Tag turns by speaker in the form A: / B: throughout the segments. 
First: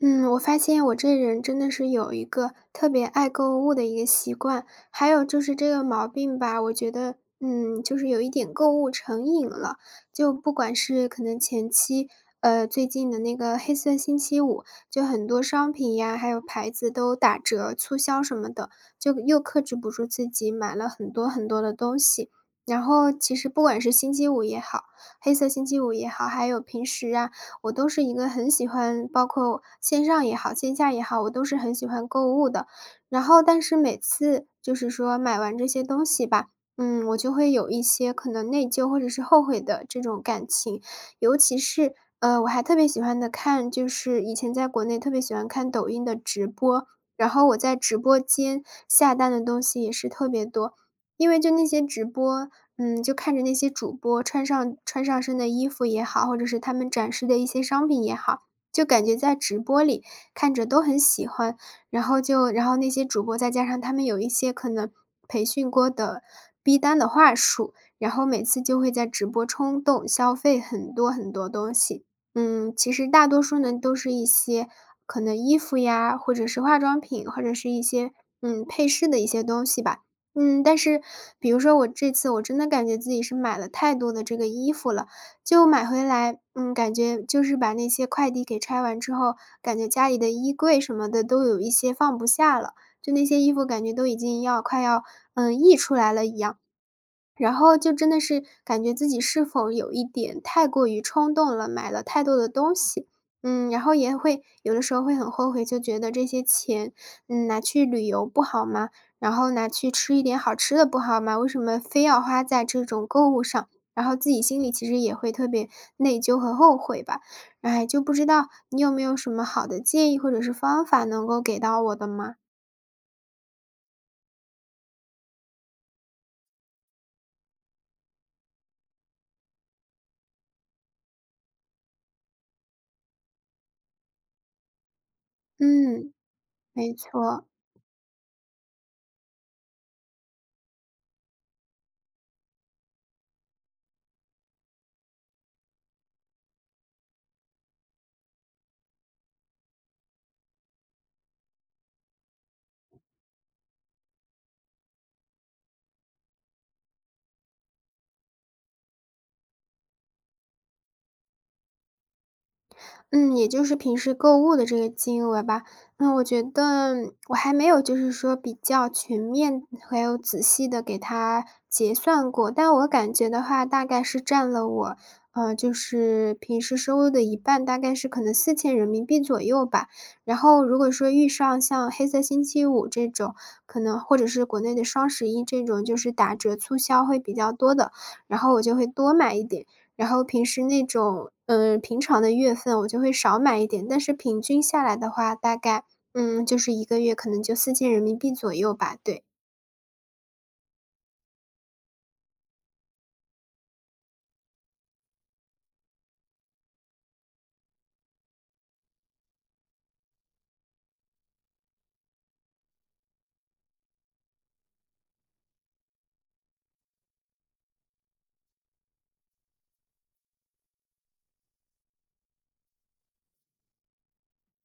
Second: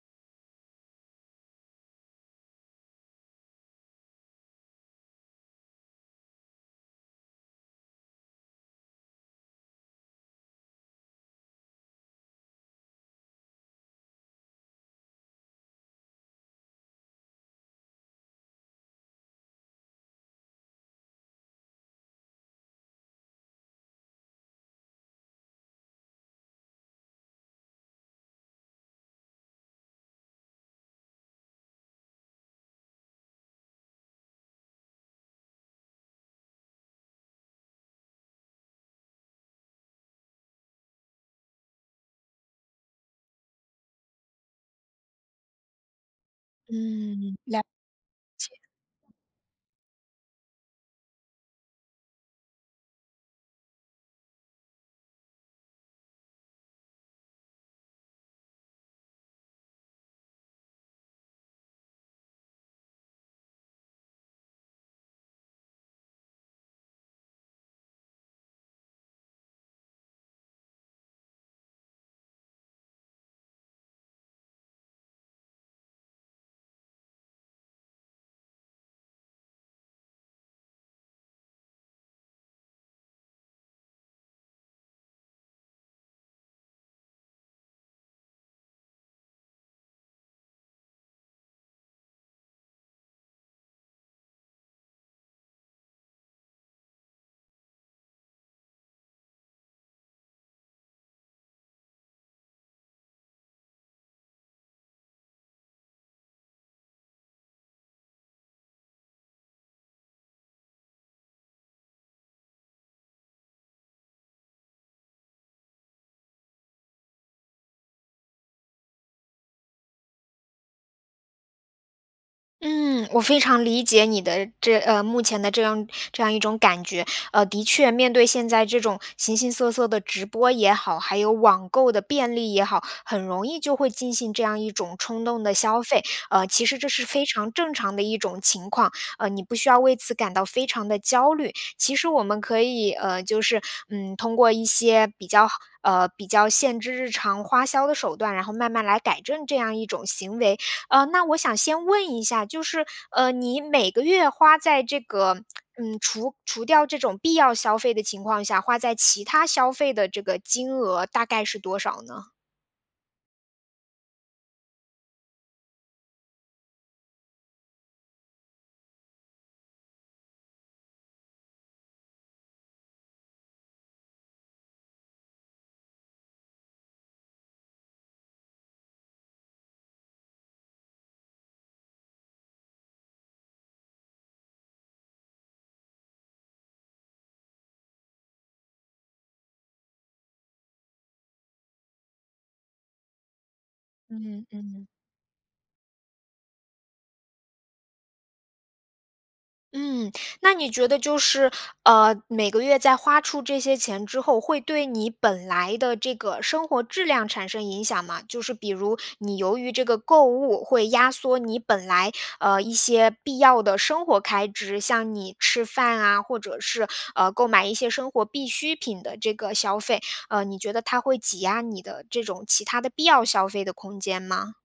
A: 嗯，我发现我这人真的是有一个特别爱购物的一个习惯，还有就是这个毛病吧，我觉得，嗯，就是有一点购物成瘾了。就不管是可能前期，呃，最近的那个黑色星期五，就很多商品呀，还有牌子都打折促销什么的，就又克制不住自己，买了很多很多的东西。然后其实不管是星期五也好黑色星期五也好，还有平时啊，我都是一个很喜欢-包括线上也好，线下也好-我都是很喜欢购物的。然后但是每次就是说买完这些东西吧，嗯，我就会有一些可能内疚，或者是后悔的这种感情。尤其是，呃，我还特别喜欢的看就是以前在国内特别喜欢看抖音的直播，然
B: 嗯，
A: 后我
B: 了
A: 在直播
B: 解。
A: 间下单的东西也是特别多。因为就那些直播，嗯，就看着那些主播穿上穿上身的衣服也好，或者是他们展示的一些商品也好，就感觉在直播里看着都很喜欢。然后就然后那些主播，再加上他们有一些可能培训过的逼单的话术，然后每次就会在直播冲动消费很多很多东西。嗯，其实大多数呢，都是一些可能衣服呀，或者是化妆品，或者是一些，嗯，配饰的一些东西吧。嗯，但是比如说我这次我真的感觉自己是买了太多的这个衣服了，就买回来，嗯，感觉就是把那些快递给拆完之后，感觉家里的衣柜什么的都有一些放不下了，就那些衣服感觉都已经要快要，嗯，溢出来了一样。然后就真的是感觉自己是否有一点太过于冲动了，买了太多的东西。嗯，然后也会有的时候会很后悔，就觉得这些钱拿去旅游不好吗？然后拿去吃一点好吃的不好吗？为什么非要花在这种购物上？然后自己心里其实也会特别内疚和后悔吧。唉，就不知道你有没有什么好的建议，或者是方法能够给到我的吗？
B: 嗯，我非常理解你的这呃，目前的这样这样一种感觉。呃，的确面对现在这种形形色色的直播也好，还有网购的便利也好，很容易就会进行这样一种冲动的消费。
A: 嗯，
B: 呃，其实这
A: 没
B: 是非
A: 错。
B: 常正常的一种情况，呃，你不需要为此感到非常地焦虑。其实我们，可以，呃，就是，嗯，通过一些比较呃，比较限制日常花销的手段，然后慢慢来改正这样一种行为。呃，那我想先问一下，就是，呃，你每个月花在这个，嗯，除除掉这种必要消费的情况下，花在其它消费的这个金额大概是多少呢？
A: 嗯，也就是平时购物的这个金额吧。嗯，我觉得我还没有就是说比较全面，还有仔细地给它结算过，但我感觉的话，大概是占了我，呃，就是平时收入的一半，大概是可能¥4000左右吧。然后如果说，遇上像黑色星期五这种，可能或者是国内的双十一这种，就是打折促销会比较多的，然后我就会多买一点。然后平时那种，嗯，平常的月份我就会少买一点。但是平
B: 嗯
A: 均下
B: 嗯。
A: 来的话，大概，嗯，就是一个月可能就¥4000左右吧，对。
B: 嗯，那你觉得就是，呃，每个月在花出这些钱之后，会对你本来的这个生活质量产生影响吗？就是比如，你由于这个购物会压缩你本来，呃，一些必要的生活开支，像你吃饭啊，或者是，呃，购买一些生活必需品的这个消费。呃，你觉得它会挤压你的这种其它的必要消费的空间吗？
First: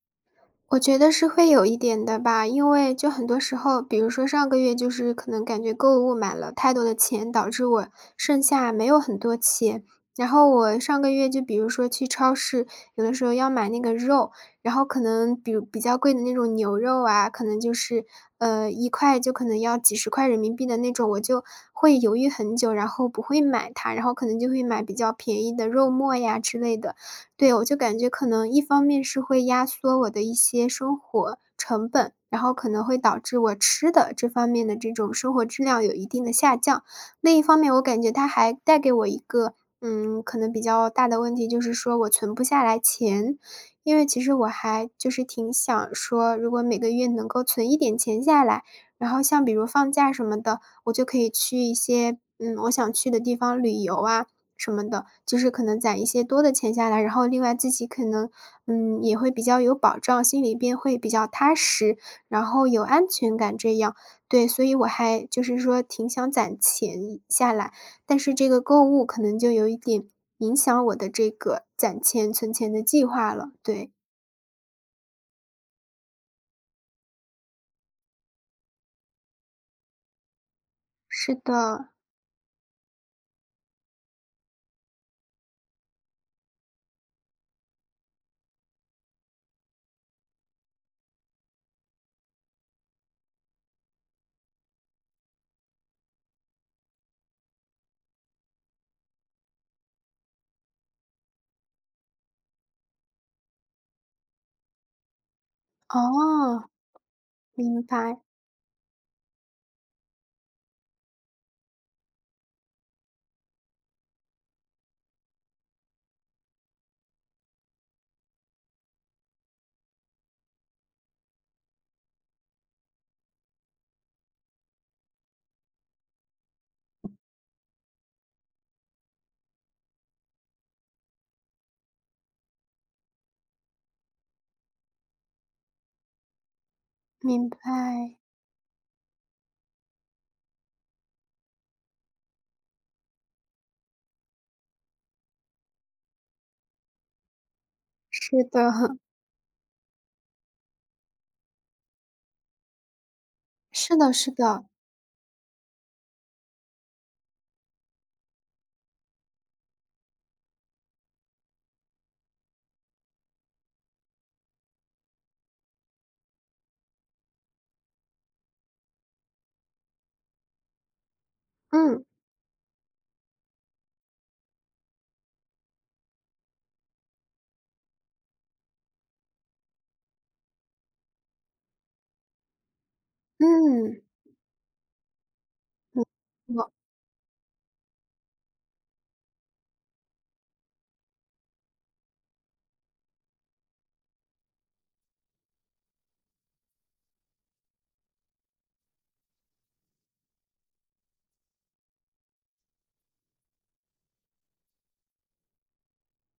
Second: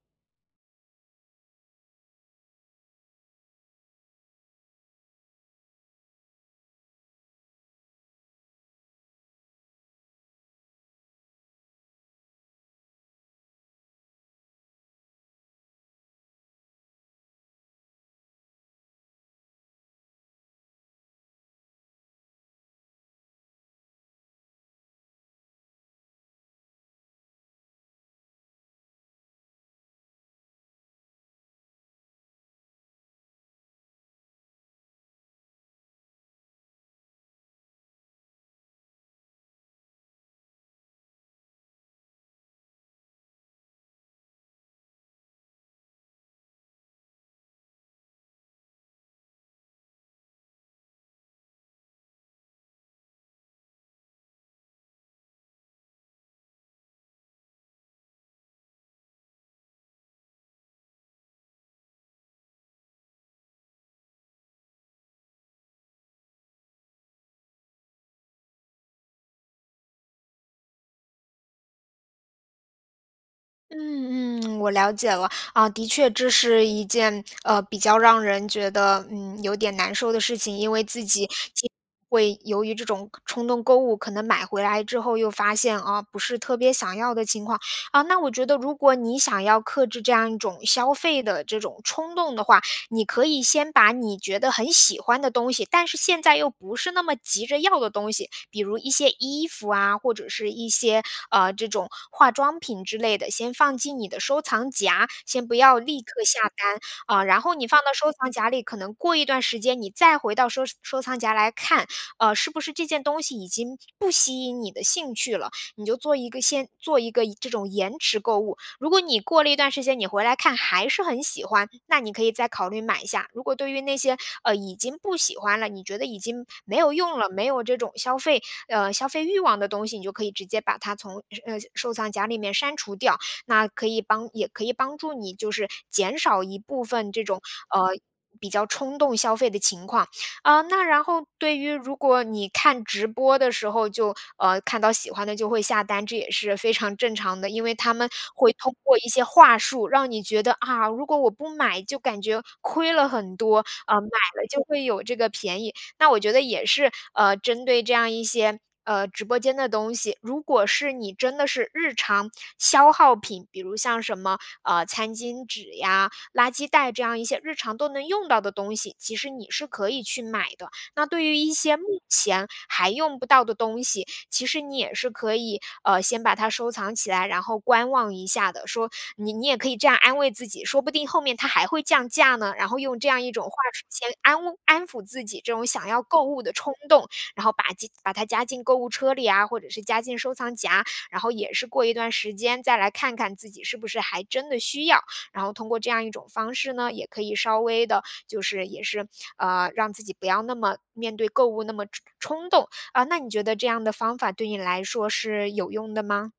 A: 我觉得是会有一点的吧。因为就很多时候比如说上个月，就是可能感觉购物买了太多的钱，导致我剩下没有很多钱。然后我上个月就比如说去超市，有的时候要买那个肉，然后可能比如比较贵的那种牛肉啊，可能就是，呃，1块就可能要几十块人民币的那种，我就会犹豫很久，然后不会买它，然后可能就会买比较便宜的肉末呀之类的。对，我就感觉可能一方面是会压缩我的一些生活成本，然后可能会导致我吃的这方面的这种生活质量，有一定的下降。另一方面，我感觉它还带给我一个，嗯，可能比较大的问题，就是说我存不下来钱。因为其实我还就是挺想说如果每个月能够存一点钱下来，然后像比如放假什么的，我就可以去一些，嗯，我想去的地方旅游啊什么的，就是可能攒一些多的钱下来。然后另外自己可能，嗯，也会比较有保障，心里边会比较踏实，然后有安全感这样。对，所以我还就是说挺想攒钱下来，但是这个购物，可能就有一点影响我的这个攒钱、存钱的计划了，对。
B: 嗯嗯，我了解了。啊，的确，这是一件，呃，比较让人觉得，嗯，有点难受的事情。因为自己
A: 是
B: 经常
A: 的。
B: 会由于这种冲动购物，可能买回来之后又发现：“哦，不是特别想要的情况”。啊，那我觉得如果你想要克制这样一种消费的这种冲动的话，你可以先把你觉得很喜欢的东西，但是现在又不是那么急着要的东西，比如一些衣服啊，或者是一些，呃，这种化妆品之类的，先放进你的收藏夹，先不要立刻下
A: 哦，
B: 单。呃，然后你放
A: 明
B: 到收
A: 白。
B: 藏夹里，可能过一段时间你再回到收收藏夹来看，呃，是不是这件东西已经不吸引你的兴趣了，你就做一个先做一个延这种延迟购物。如果你过了一段时间，你回来看还是很喜欢，那你可以再考虑买一下。如果对于那些，呃，已经不喜欢了，你觉得已经没有用了，没有这种消费呃，消费欲望的东西，你就可以直接把它从呃，收藏夹里面删除掉，那可以帮也可以帮助你就是减少一部分这种，
A: 明
B: 呃，
A: 白。
B: 比较冲动消费的情况。啊，那然后对于如果你看直播的时候就呃，看到喜欢的就会下单，这也是非常正常的。因为他们
A: 是
B: 会通
A: 的。
B: 过一些话术，让你觉得：“啊，如果我不买就感觉亏了很多，
A: 是
B: 呃，买
A: 的是
B: 了就
A: 的。
B: 会有这个便宜。”那我觉得也是，呃，针对这样一些，呃，直播间的东西，如果是你真的是日常消耗品，比如像什么，呃，餐巾纸呀，垃圾袋这样一些日常都能用到的东西，其实你是可以去买的。那对于一些目
A: 嗯。
B: 前还用不到的东西，其实你也是可以，呃，先把它收藏起来，然后观望一下的。说你你也可以这样安慰自己，说不定后面它还会降价呢？然后用这样一种话术
A: 嗯。
B: 先安慰安抚自己这种想要
A: 嗯，
B: 购物的
A: 嗯。
B: 冲动，然后把进把它加进购物车里啊，或者是加进收藏夹。然后也是过一段时间，再来看看自己是不是还真的需要，然后通过这样一种方式呢，也可以稍微的就是也是，呃，让自己不要那么面对购物那么冲冲动。呃，那你觉得这样的方法，对你来说是有用的吗？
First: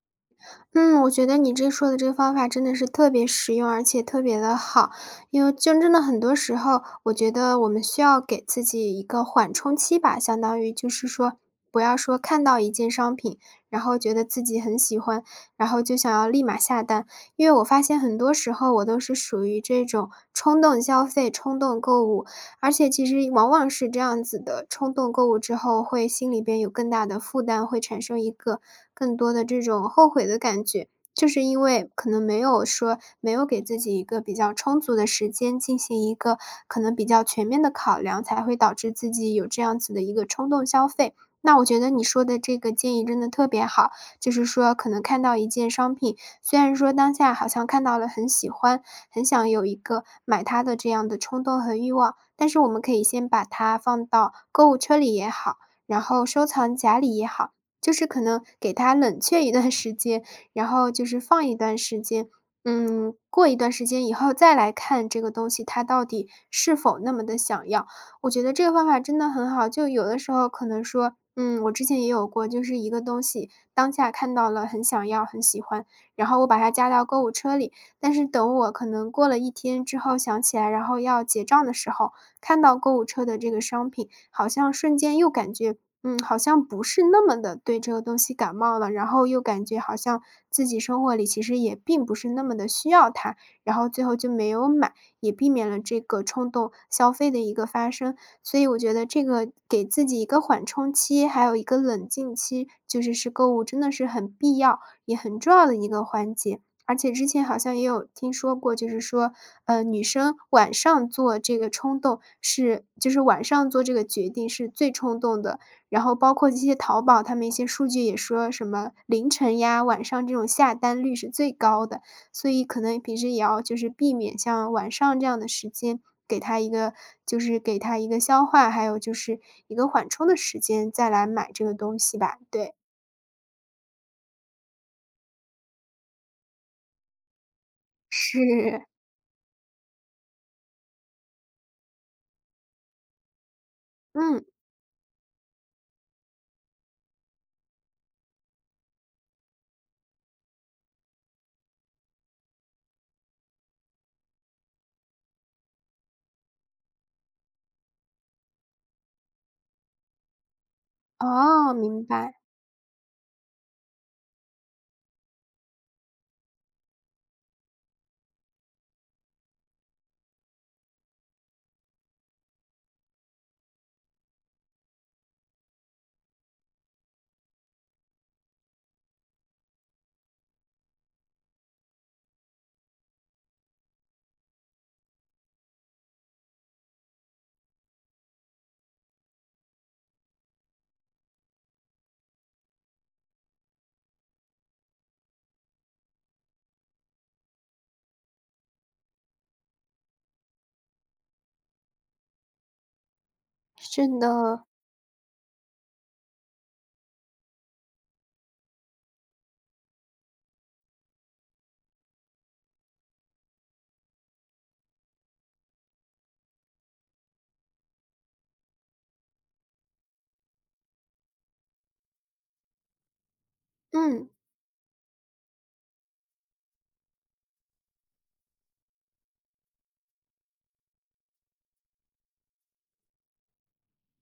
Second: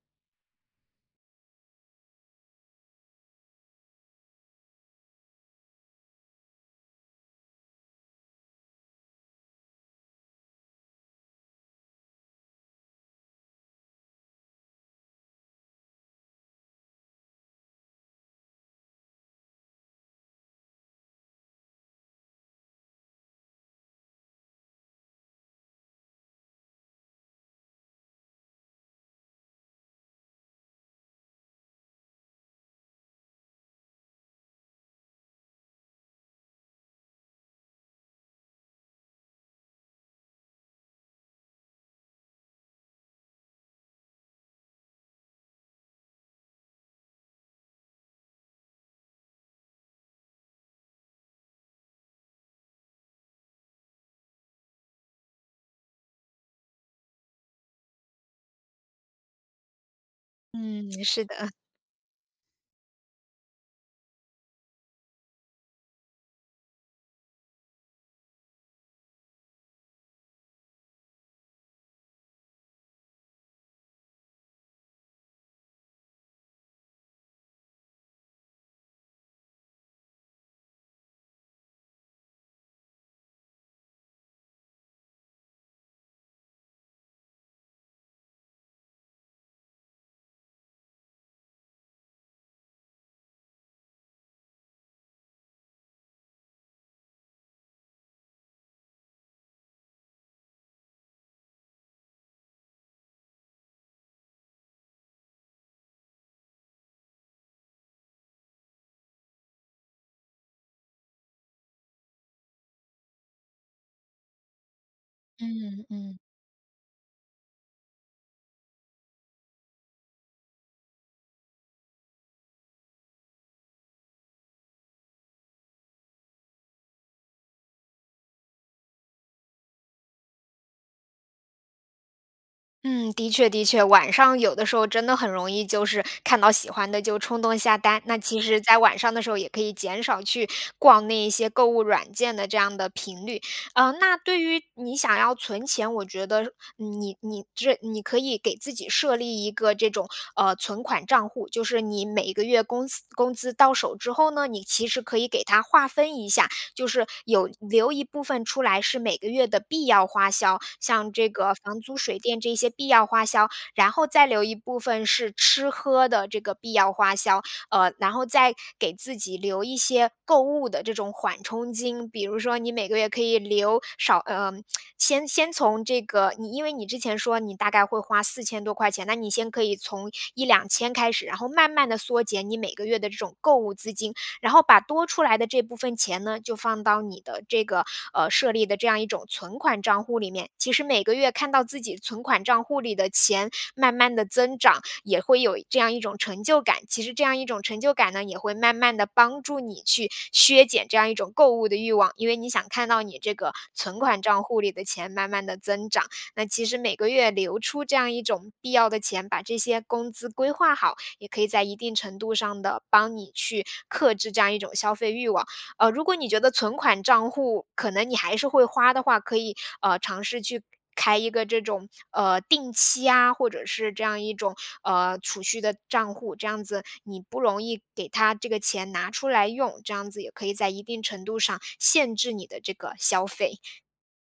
A: 嗯，我觉得你这说的这个方法真的是特别实用，而且特别地好。因为真正的很多时候，我觉得我们需要给自己一个缓冲期吧，相当于就是说不要说看到一件商品，然后觉得自己很喜欢，然后就想要立马下单。因为我发现很多时候，我都是属于这种冲动消费、冲动购物。而且其实往往是这样子的冲动购物之后，会心里边有更大的的负担，会产生一个更多的这种后悔的感觉。就是因为，可能没有说没有给自己一个比较充足的时间，进行一个可能比较全面的考量，才会导致自己有这样子的一个冲动消费。那我觉得你说的这个建议真的特别好，就是说可能看到一件商品，虽然说当下好像看到了很喜欢，很想有一个买它的这样的冲动和欲望。但是我们可以先把它放到购物车里也好，然后收藏夹里也好，就是可能给它冷却一段时间，然
B: 嗯，
A: 后就是
B: 是
A: 放
B: 的。
A: 一段时间嗯，过一段时间以后再来看这个东西，它到底是否那么地想要。我觉得这个方法真的很好，就有的时候可能说，嗯，我之前也有过，就是一个东西，当下看到了很想要，很喜欢，然后我把它加到购物车里，但是等我可能过了一天之后想起来，然后要结账的时候，看到购物车的这个商品，好像瞬间又感觉，嗯，好像不是那么地对这个东西感冒了。然后又感觉好像自己生活里，其实也并不是那么地需要它，然后最后就没有买，也避免了这个冲动消费的一个发生。所以我觉得这个给自己一个缓冲期，还有一个冷静期，就是是购物真的是很必要，也很重要的一个环节。而且之前好像也有听说过，就是说，呃，女生晚上做这个冲动是就是晚上做这个决定是最冲动的。
B: 嗯
A: 然后
B: 嗯。
A: 包括这些淘宝，它们一些数据也说什么凌晨呀，晚上这种下单率是最高的。所以可能平时也要就是避免像晚上这样的时间，给它一个就是给它一个消化，还有就是一个缓冲的时间，再来买这个东西吧，对。
B: 嗯，的确的确。晚上有的时候真的很容易，就是看到喜欢的就冲动下单。那其实在
A: 是。
B: 晚上的时候，也可以减少去逛那一些购物软件的这样的频率。呃，那对
A: 嗯。
B: 于你想要存钱，我觉得你你这你可以给自己设立一个这种，呃，存款账户。就是你每个月工资工资到手之后呢，你其实可以给它划分一下，就是有留一部分出来是每个月的必要花销，像这个
A: 哦，
B: 房租
A: 明
B: 水
A: 白。
B: 电这些必要花销，然后再留一部分是吃喝的这个必要花销。呃，然后再给自己留一些购物的这种缓冲金，比如说你每个月可以留少呃，先先从这个你因为你之前说你大概会花4000多块钱，那你先可以从1000-2000开始，然后慢慢地缩减你每个月的这种购物资金。然后把多出来的这部分钱呢，就放到你的这个，呃，设立的这样一种存款账户里面。其实每个月看到自己存款账户里的钱慢慢地增长，也会有这样一种成就感，其实这样一种成就感呢，也会慢慢地帮助你去削减这样一种购物的欲望。因为你想看到你这个存
A: 是
B: 款账户
A: 的。
B: 里的钱慢慢地增长，那其实每个月留出这样一种必要的钱，把这些工资规划好，也可以在一定程度上地，帮你去克制这样一种消费欲望。呃，如果你觉得存款账户，可能你还是会花的话，可以，呃，尝试去开一个这种，呃，定期啊，或者是这样
A: 嗯。
B: 一种，呃，储蓄的账户。这样子你不容易给它这个钱拿出来用，这样子也可以在一定程度上限制你的这个消费。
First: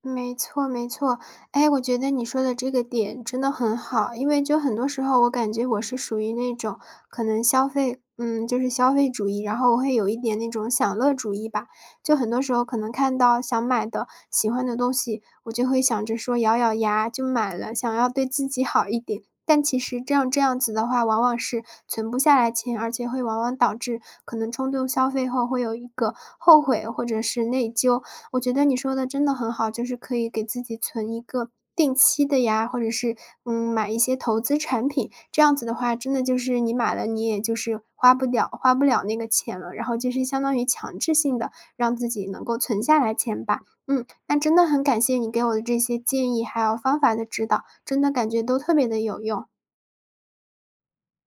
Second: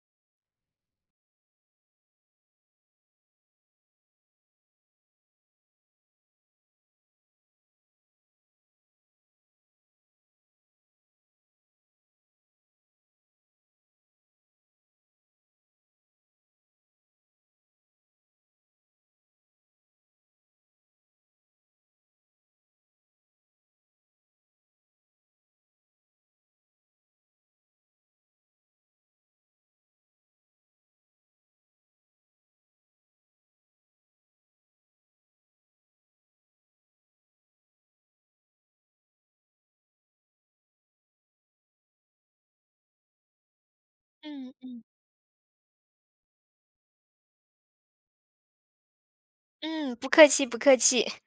A: 没错没错。诶，我觉得你说的这个点真的很好。因为就很多时候，我感觉我是属于那种可能消费嗯，就是消费主义，然后我会有一点那种享乐主义吧。就很多时候可能看到想买的、喜欢的东西，我就会想着说咬咬牙就买了，想要对自己好一点。但其实这样这样子的话，往往是存不下来钱，而且会往往导致可能冲动消费后，会有一个后悔或者是内疚。我觉得你说的真的很好，就是可以给自己存一个定期的呀，或者是，嗯，买一些投资产品。这样子的话，真的就是你买了，你也就是花不了花不了那个钱了，然后就是相当于强制性地，让自己能够存下来钱吧。嗯，那
B: 嗯
A: 真的
B: 嗯。
A: 很感谢你给我的这些建议还有方法的指导，真的感觉都特别地有用。
B: 嗯，不客气不客气。